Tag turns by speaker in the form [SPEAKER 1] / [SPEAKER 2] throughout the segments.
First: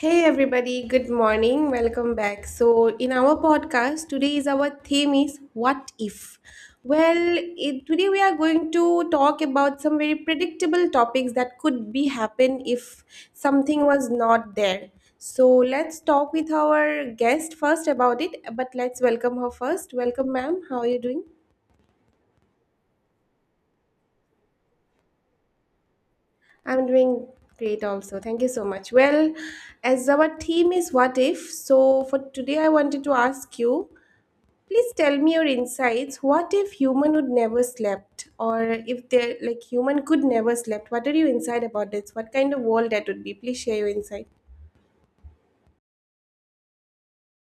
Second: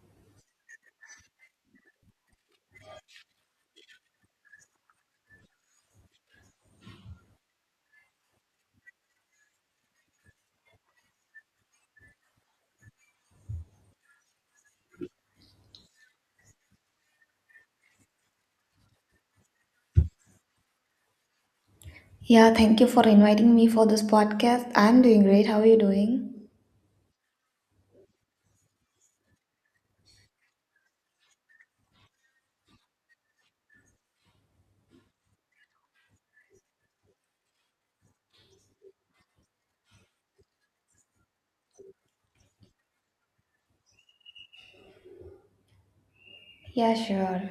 [SPEAKER 1] Hey everybody, good morning. Welcome back. So, in our podcast, today is our theme is what if. Well, today we are going to talk about some very predictable topics that could be happen if something was not there. So, let's talk with our guest first about it, but let's welcome her first. Welcome, ma'am. How are you doing?
[SPEAKER 2] Yeah, thank you for inviting me for this podcast. I'm doing great. How are you doing?
[SPEAKER 1] I'm doing great also. Thank you so much. Well, as our theme is what if, so for today I wanted to ask you. Please tell me your insights. What if human would never slept, or if they like human could never slept? What are your insight about this? What kind of world that would be? Please share your insight.
[SPEAKER 2] Yeah, sure.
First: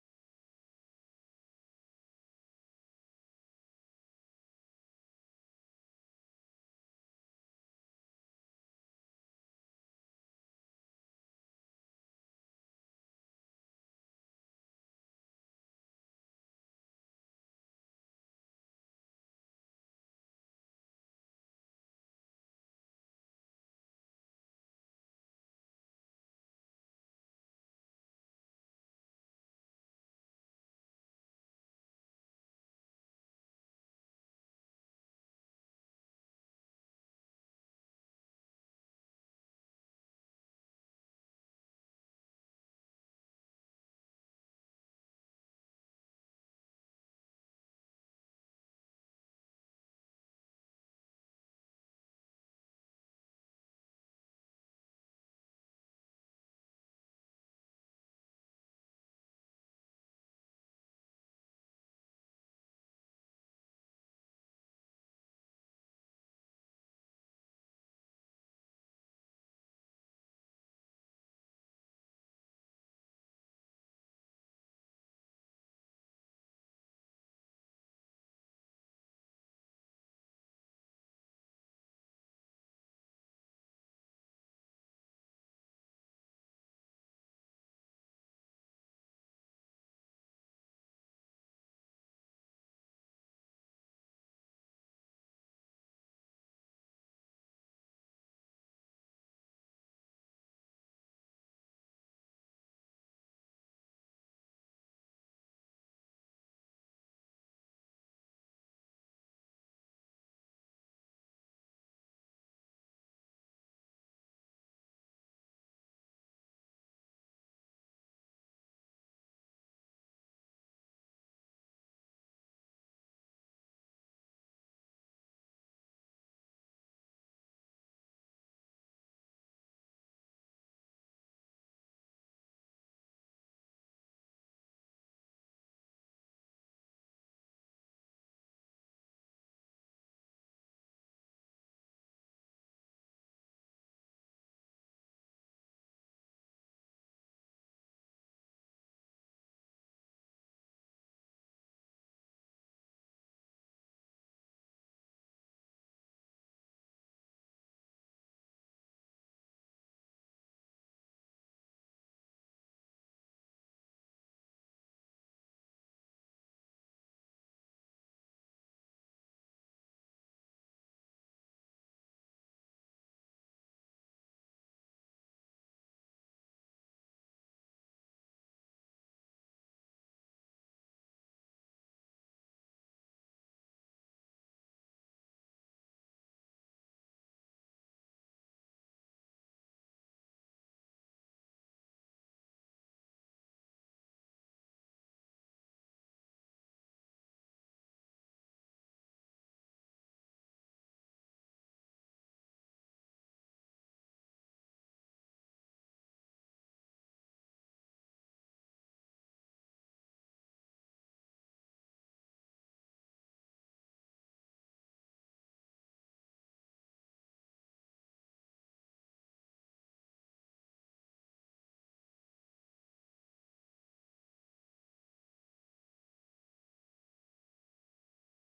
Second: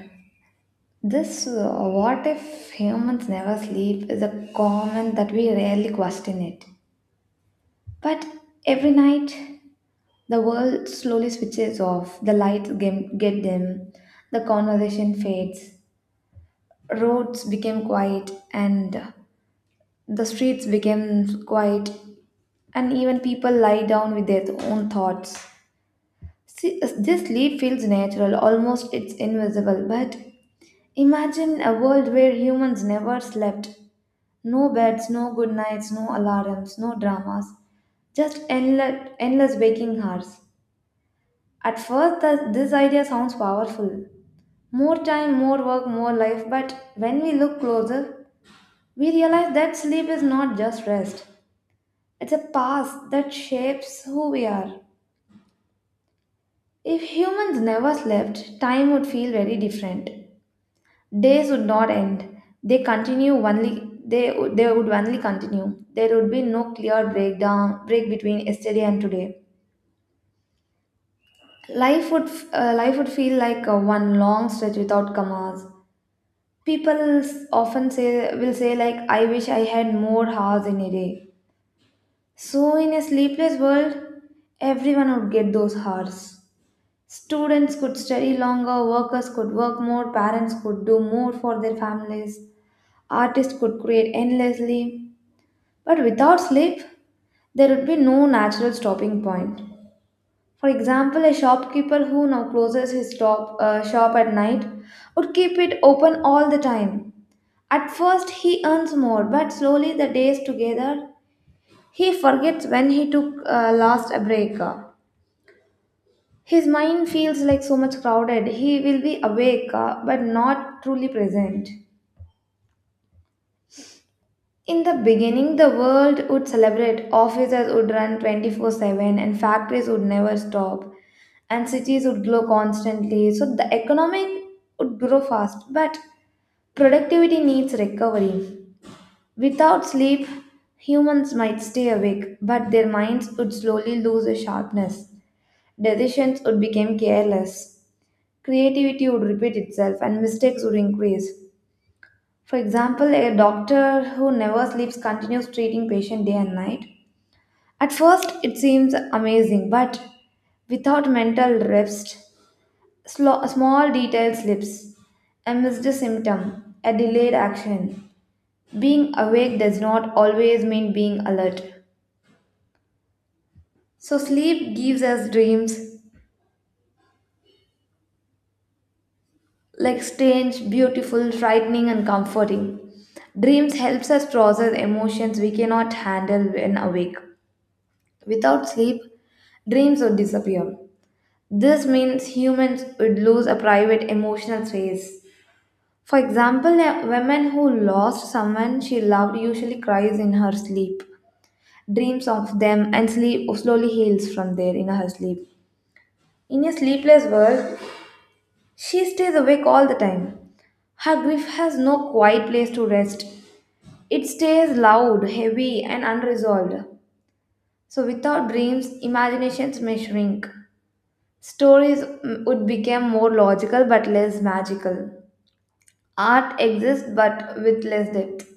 [SPEAKER 2] This what if humans never sleep is a comment that we rarely question it. But every night, the world slowly switches off, the lights get dim, the conversation fades, roads became quiet, and the streets became quiet, and even people lie down with their own thoughts. See, this leap feels natural, almost it's invisible. But imagine a world where humans never slept. No beds, no good nights, no alarms, no dramas. Just endless, endless waking hours. At first, this idea sounds powerful. More time, more work, more life. But when we look closer, we realize that sleep is not just rest. It's a past that shapes who we are. If humans never slept, time would feel very different. Days would not end. They continue only they, they would only continue. There would be no clear break between yesterday and today. Life life would feel like one long stretch without commas. Often say will say like I wish I had more hours in a day. So in a sleepless world, everyone would get those hours. Students could study longer, workers could work more, parents could do more for their families, artists could create endlessly. But without sleep, there would be no natural stopping point. For example, a shopkeeper who now closes his shop at night would keep it open all the time. At first, he earns more, but slowly the days together, he forgets when he took last a break. His mind feels like so much crowded. He will be awake but not truly present. In the beginning, the world would celebrate, offices would run 24/7, and factories would never stop, and cities would glow constantly. So the economic would grow fast, but productivity needs recovery. Without sleep, humans might stay awake, but their minds would slowly lose their sharpness. Decisions would become careless. Creativity would repeat itself and mistakes would increase. For example, a doctor who never sleeps continues treating patient day and night. At first, it seems amazing, but without mental rest, small detail slips, a missed symptom, a delayed action. Being awake does not always mean being alert. So, sleep gives us dreams, like strange, beautiful, frightening, and comforting. Dreams helps us process emotions we cannot handle when awake. Without sleep, dreams would disappear. This means humans would lose a private emotional space. For example, a woman who lost someone she loved usually cries in her sleep, dreams of them, and sleep slowly heals from there in her sleep. In a sleepless world, she stays awake all the time. Her grief has no quiet place to rest. It stays loud, heavy, and unresolved. So, without dreams, imaginations may shrink. Stories would become more logical but less magical. Art exists but with less depth.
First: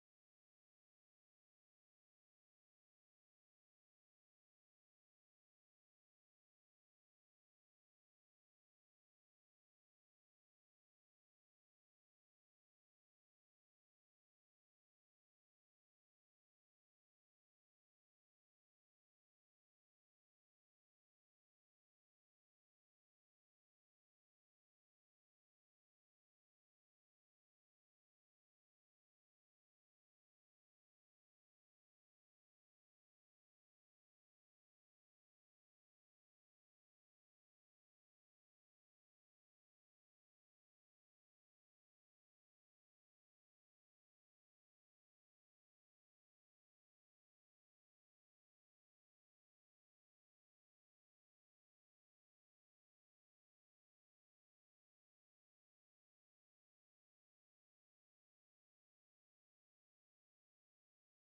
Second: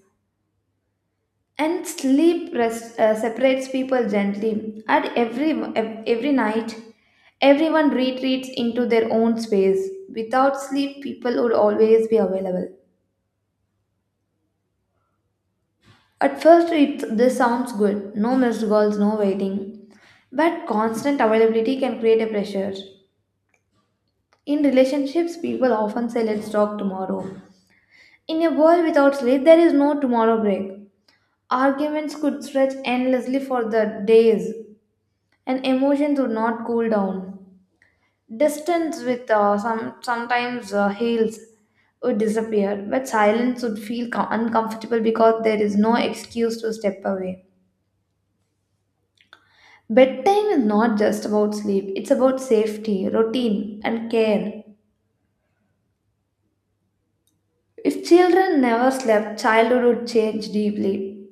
[SPEAKER 2] And sleep rest separates people gently. Every night, everyone retreats into their own space. Without sleep, people would always be available. At first, it this sounds good. No missed calls, no waiting. But constant availability can create a pressure. In relationships, people often say, "Let's talk tomorrow." In a world without sleep, there is no tomorrow break. Arguments could stretch endlessly for the days, and emotions would not cool down. Distance with some sometimes heals would disappear, but silence would feel uncomfortable because there is no excuse to step away. Bedtime is not just about sleep, it's about safety, routine, and care. If children never slept, childhood would change deeply.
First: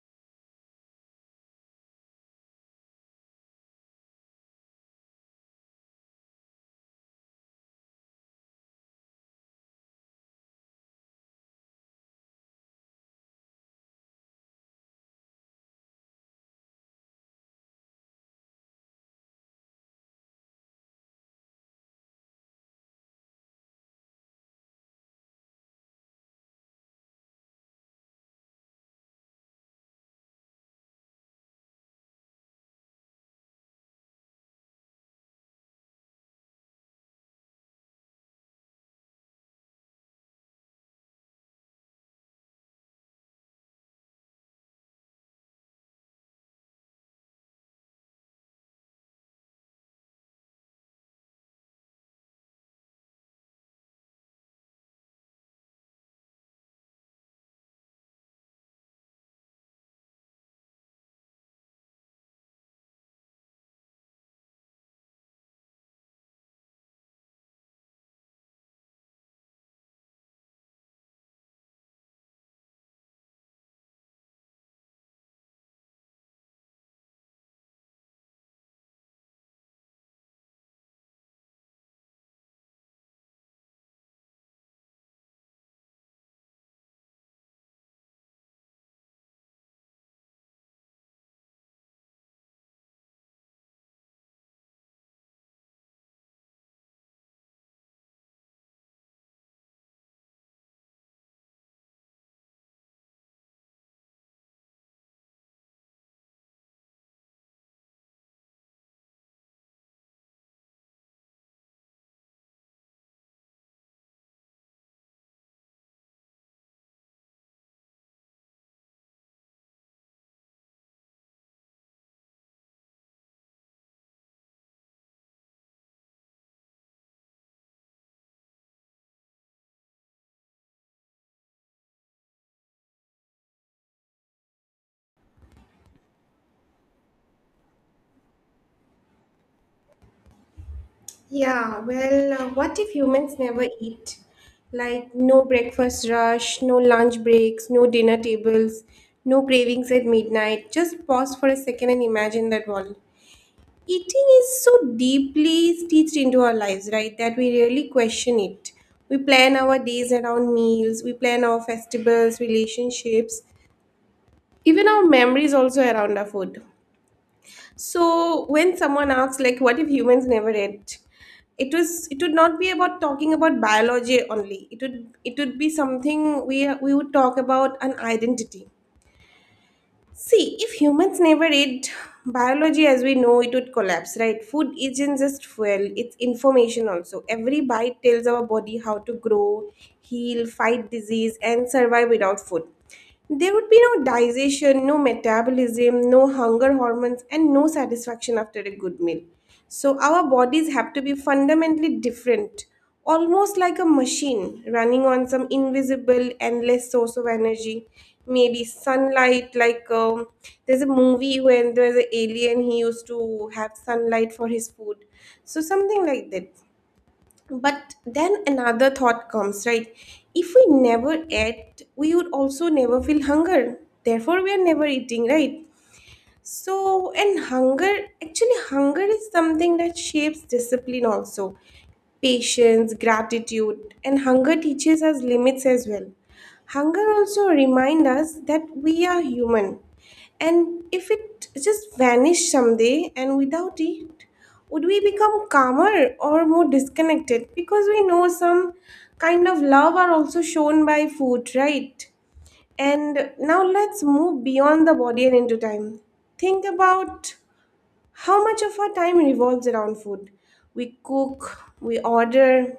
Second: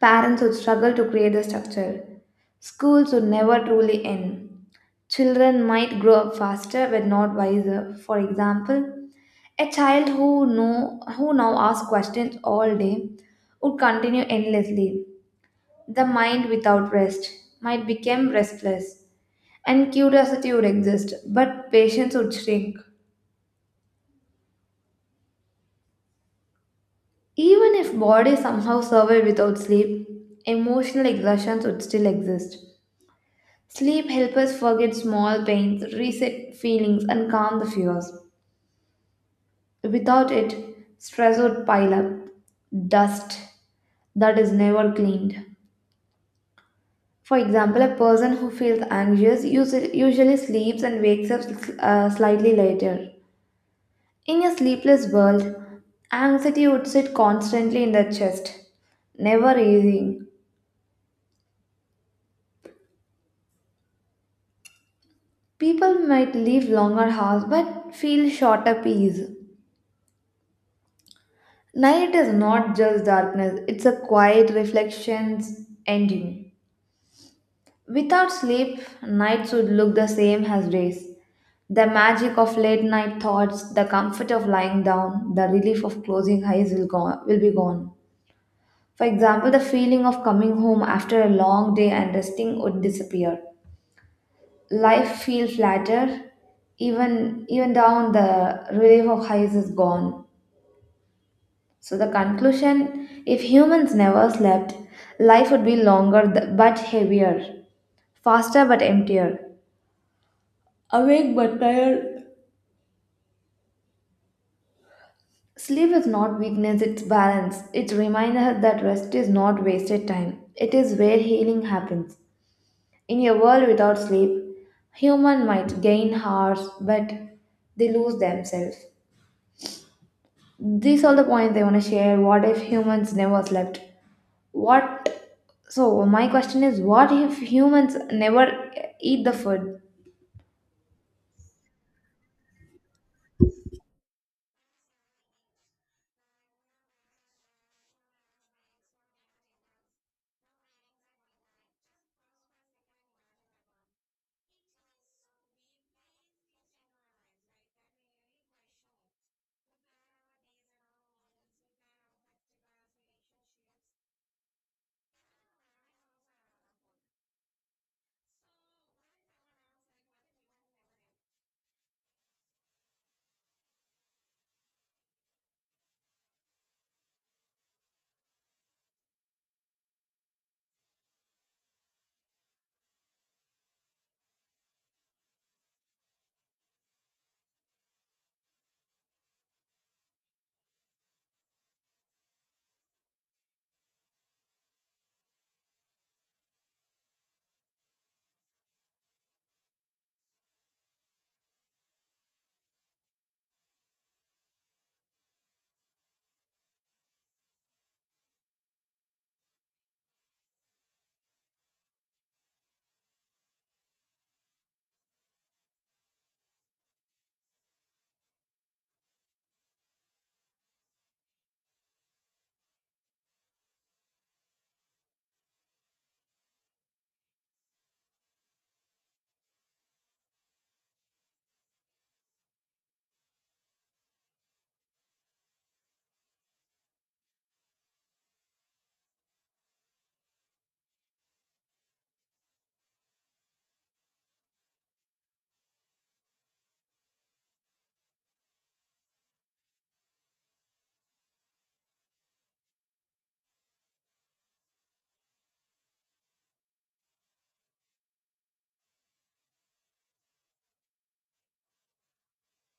[SPEAKER 2] Parents would struggle to create the structure. Schools would never truly end. Children might grow up faster but not wiser. For example, a child who now asks questions all day would continue endlessly. The mind without rest might become restless, and curiosity would exist, but patience would shrink. Even if body somehow survived without sleep, emotional exhaustion would still exist. Sleep helps us forget small pains, reset feelings, and calm the fears. Without it, stress would pile up, dust that is never cleaned. For example, a person who feels anxious usually sleeps and wakes up slightly later. In a sleepless world, anxiety would sit constantly in the chest, never easing. People might live longer hours but feel shorter peace. Night is not just darkness, it's a quiet reflection's ending. Without sleep, nights would look the same as days. The magic of late night thoughts, the comfort of lying down, the relief of closing eyes will be gone. For example, the feeling of coming home after a long day and resting would disappear. Life feels flatter, even down the relief of highs is gone. So the conclusion: if humans never slept, life would be but heavier, faster but emptier. Our sleep is not weakness; it's balance. It reminds us that rest is not wasted time. It is where healing happens. In a world without sleep, human might gain hours, but they lose themselves. These are the points I want to share. What if humans never slept? What? So my question is, what if humans never eat the food?
[SPEAKER 1] Yeah, well, what if humans never eat? Like no breakfast rush, no lunch breaks, no dinner tables, no cravings at midnight. Just pause for a second and imagine that world. Eating is so deeply stitched into our lives, right, that we really question it. We plan our days around meals, we plan our festivals, relationships, even our memories also around our food. So when someone asks like what if humans never ate? It would not be about talking about biology only. It would be something we would talk about an identity. See, if humans never ate biology as we know it would collapse, right? Food isn't just fuel, it's information also. Every bite tells our body how to grow, heal, fight disease, and survive without food. There would be no digestion, no metabolism, no hunger hormones, and no satisfaction after a good meal. So, our bodies have to be fundamentally different, almost like a machine running on some invisible, endless source of energy. Maybe sunlight, like there's a movie when there's an alien, he used to have sunlight for his food. So, something like that. But then another thought comes, right? If we never ate, we would also never feel hunger. Therefore, we are never eating, right? So, actually, hunger is something that shapes discipline also. Patience, gratitude, and hunger teaches us limits as well. Hunger also reminds us that we are human. And if it just vanished someday and without it, would we become calmer or more disconnected? Because we know some kind of love are also shown by food, right? And now let's move beyond the body and into time. Think about how much of our time revolves around food. We cook, we order,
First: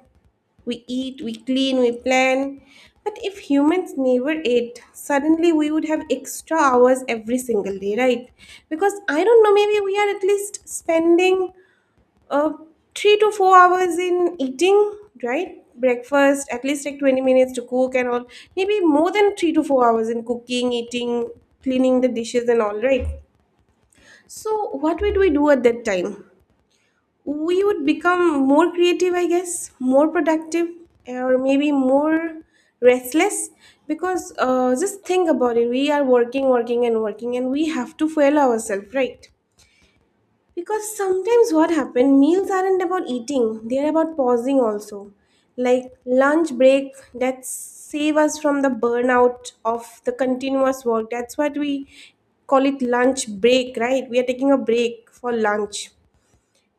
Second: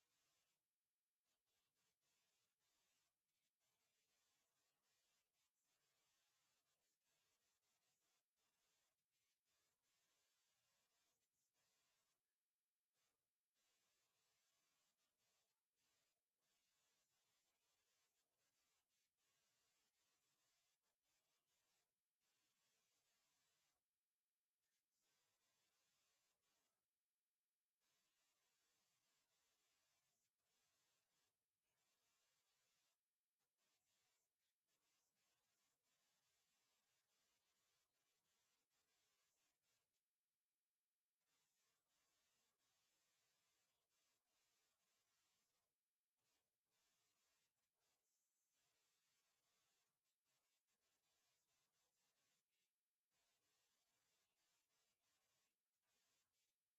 [SPEAKER 1] we eat, we clean, we plan. But if humans never ate, suddenly we would have extra hours every single day, right? Because I don't know, maybe we are at least spending uh, 3 to 4 hours in eating, right? Breakfast, at least like 20 minutes to cook and all. Maybe more than 3 to 4 hours in cooking, eating, cleaning the dishes and all, right? So, what would we do at that time? We would become more creative, I guess, more productive, or maybe more restless because just think about it, we are working working and working, and we have to fuel ourselves, right? Because sometimes what happened, meals aren't about eating, they're about pausing also. Like lunch break that save us from the burnout of the continuous work. That's what we call it lunch break, right? We are taking a break for lunch.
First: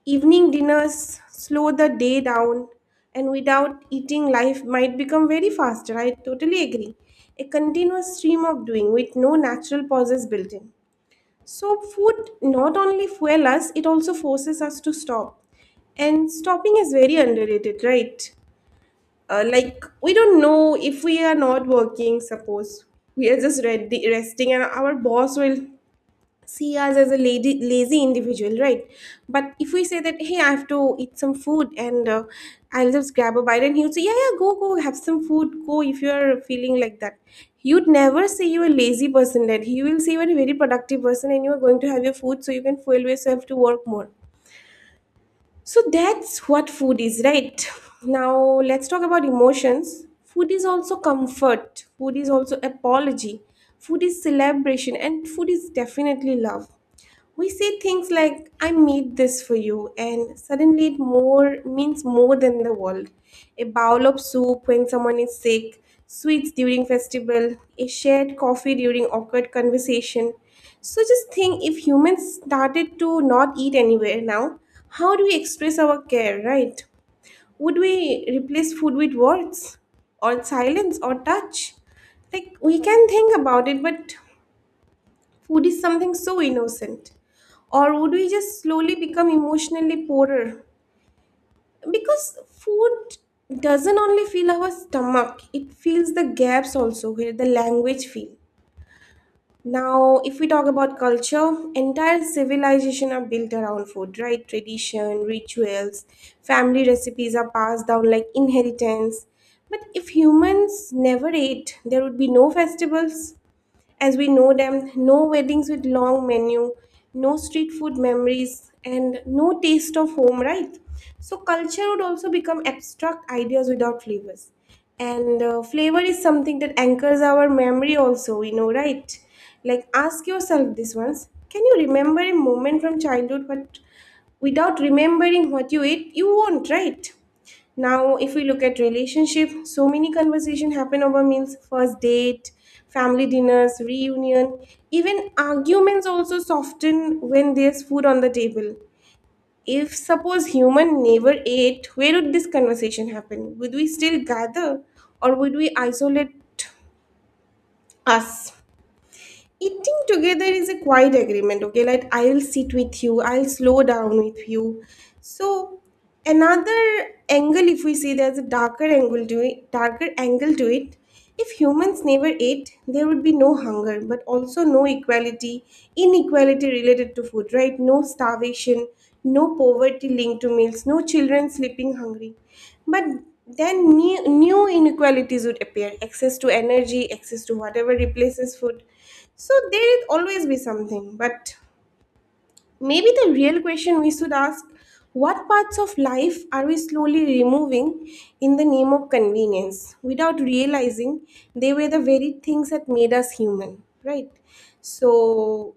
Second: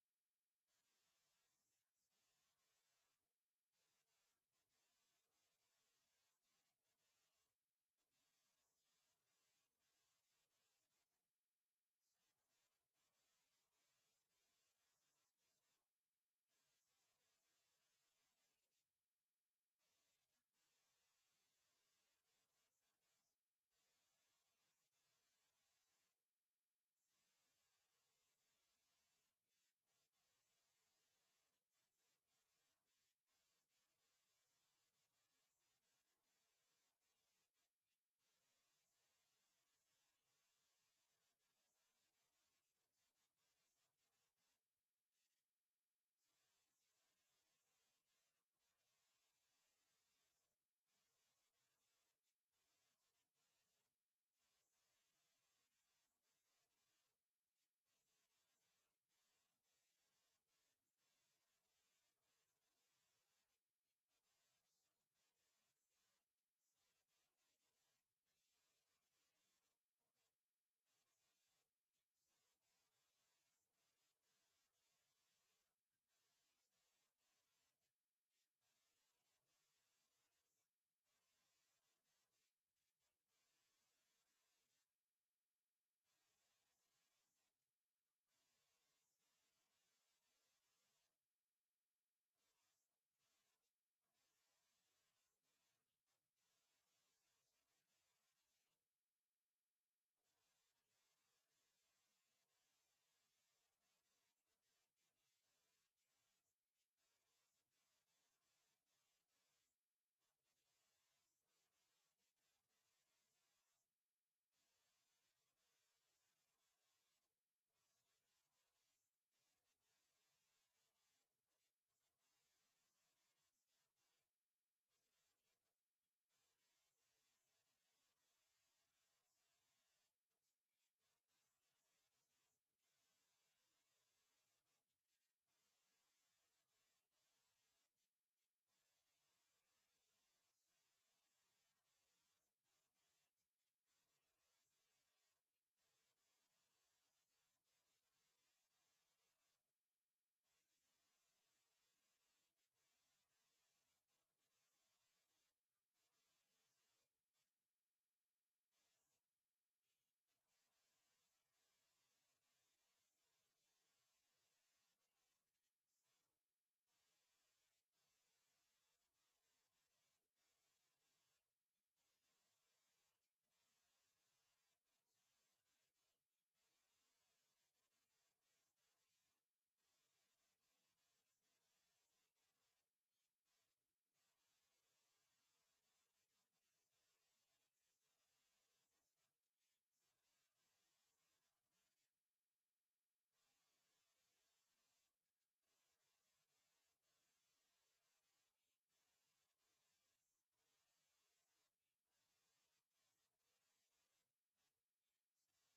[SPEAKER 1] Evening dinners slow the day down and without eating life might become very faster. I totally agree. A continuous stream of doing with no natural pauses built in. So, food not only fuel us, it also forces us to stop. And stopping is very underrated, right? Like, we don't know if we are not working, suppose we are just ready, resting, and our boss will see us as a lazy individual, right? But if we say that, hey, I have to eat some food and I'll just grab a bite, and he would say, yeah, yeah, go, go, have some food, go if you're feeling like that. You'd never say you're a lazy person, that he will say you're a very productive person and you're going to have your food so you can fuel yourself to work more. So that's what food is, right? Now let's talk about emotions. Food is also comfort, food is also apology, food is celebration, and food is definitely love. We say things like I made this for you, and suddenly it more means more than the world. A bowl of soup when someone is sick, sweets during festival, a shared coffee during awkward conversation. So just think, if humans started to not eat anywhere now, how do we express our care, right? Would we replace food with words or silence or touch? Like, we can think about it, but food is something so innocent. Or would we just slowly become emotionally poorer? Because food doesn't only fill our stomach, it fills the gaps also where the language fill. Now, if we talk about culture, entire civilization are built around food, right? Tradition, rituals, family recipes are passed down like inheritance. But if humans never ate, there would be no festivals, as we know them, no weddings with long menu, no street food memories, and no taste of home, right? So culture would also become abstract ideas without flavors. And flavor is something that anchors our memory, also, we know, right? Like, ask yourself this once, can you remember a moment from childhood but without remembering what you ate? You won't, right? Now, if we look at relationship, so many conversation happen over meals, first date, family dinners, reunion, even arguments also soften when there's food on the table. If suppose human never ate, where would this conversation happen? Would we still gather or would we isolate us? Eating together is a quiet agreement, okay? Like, I'll sit with you, I'll slow down with you. So another angle, if we see there's a darker angle to it. If humans never ate, there would be no hunger, but also no equality, inequality related to food, right? No starvation, no poverty linked to meals, no children sleeping hungry. But then new inequalities would appear, access to energy, access to whatever replaces food. So there will always be something, but maybe the real question we should ask, what parts of life are we slowly removing in the name of convenience without realizing they were the very things that made us human, right? So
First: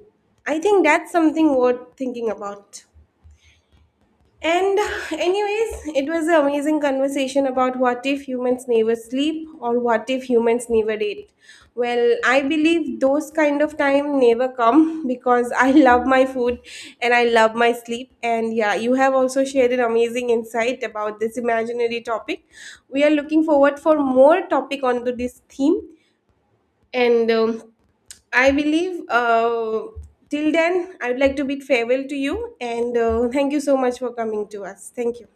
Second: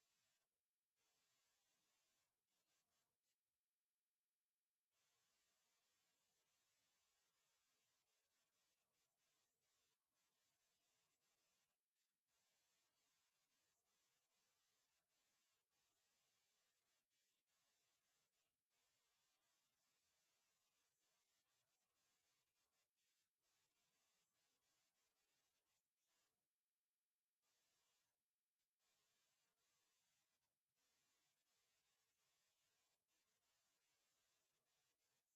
[SPEAKER 1] I think that's something worth thinking about. And, anyways, it was an amazing conversation about what if humans never sleep or what if humans never eat. Well, I believe those kind of time never come because I love my food and I love my sleep. And yeah, you have also shared an amazing insight about this imaginary topic. We are looking forward for more topic onto this theme. And I believe till then, I would like to bid farewell to you. And thank you so much for coming to us. Thank you.